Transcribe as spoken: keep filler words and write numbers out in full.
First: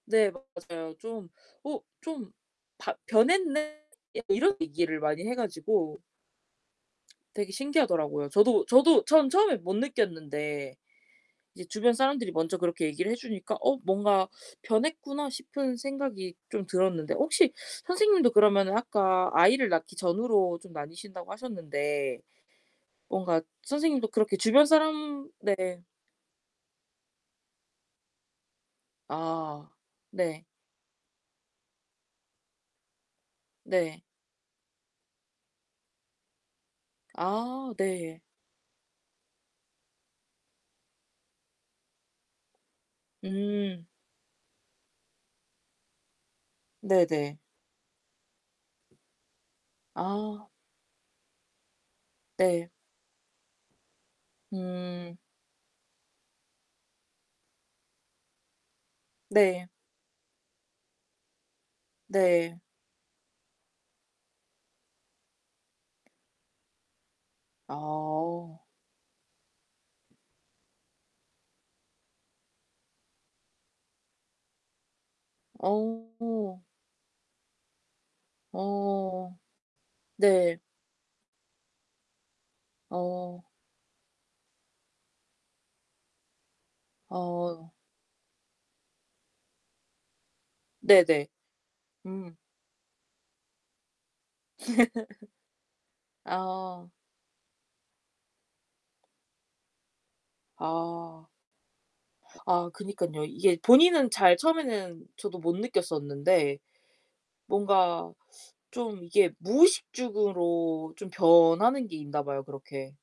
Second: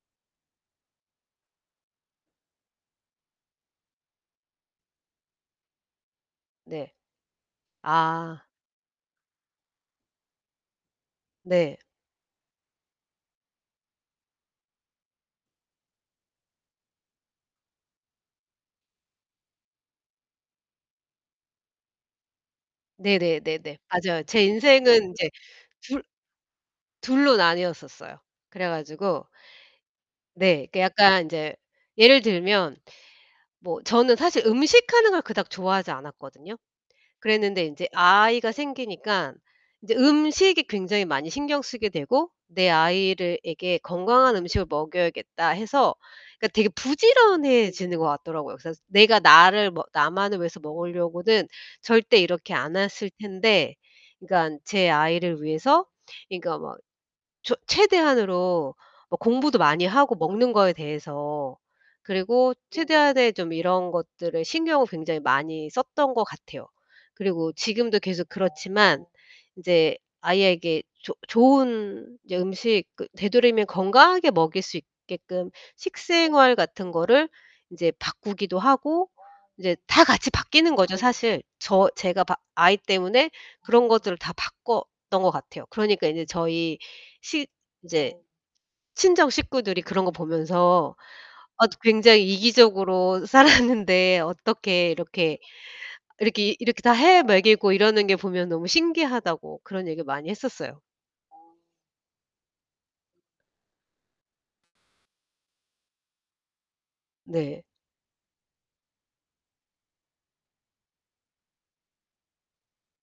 네 맞아요. 좀 "어 좀 바 변했네?" 약간 이런 얘기를 많이 해 가지고 네. 되게 신기하더라고요. 아. 저도 저도 전 처음에 못 느꼈는데 이제 네. 주변 사람들이 먼저 그렇게 얘기를 해 주니까 '어 뭔가 변했구나.' 싶은 생각이 좀 들었는데 혹시 선생님도 그러면은 아까 아이를 낳기 전후로 좀 나뉘신다고 하셨는데 뭔가 네네네네. 선생님도 맞아요. 그렇게 제 주변 인생은 사람 인제 네. 둘 둘로 나뉘었었어요. 그래 가지고 아. 네. 네. 그 약간 인제 예를 들면 뭐 네. 저는 사실 음식하는 걸 그닥 좋아하지 않았거든요. 그랬는데 아 인제 네. 아이가 생기니까 인제 음식이 굉장히 많이 신경 쓰게 되고 '내 아이를 에게 음. 건강한 음식을 먹여야겠다.' 해서 그러니까 되게 네네. 부지런해지는 것 같더라고요. 그래서 내가 나를 뭐 나만을 아. 위해서 먹으려고는 절대 이렇게 네. 안 핬을 텐데 그러니깐 제 음. 아이를 위해서 그러니까 막 저 최대한으로 뭐 공부도 네. 많이 하고 먹는 거에 대해서 그리고 네. 최대한의 좀 이런 것들에 신경을 굉장히 많이 썼던 것 같아요. 그리고 지금도 계속 아어. 그렇지만 인제 아이에게 조 좋은 인제 음식 그 되도록이면 건강하게 먹일 수 있게끔 식생활 어. 같은 거를 인제 바꾸기도 하고 어. 인제 다 같이 네. 바뀌는 거죠, 사실. 저 제가 바 아이 때문에 어. 그런 것들을 다 바꿨던 것 같아요. 그러니까 인제 저희 시 어. 인제 친정 식구들이 그런 거 보면서 네네. 아 굉장히 음. 이기적으로 살았는데 어떻게 이렇게 이렇게 이렇게 아. 다 해 먹이고 이러는 게 보면 너무 신기하다고 그런 얘기를 많이 했었어요. 아. 아 그니깐요. 이게 본인은 잘 처음에는 저도 못 느꼈었는데 네. 뭔가 좀 이게 무의식죽으로 좀 변하는 게 있나 봐요 그렇게.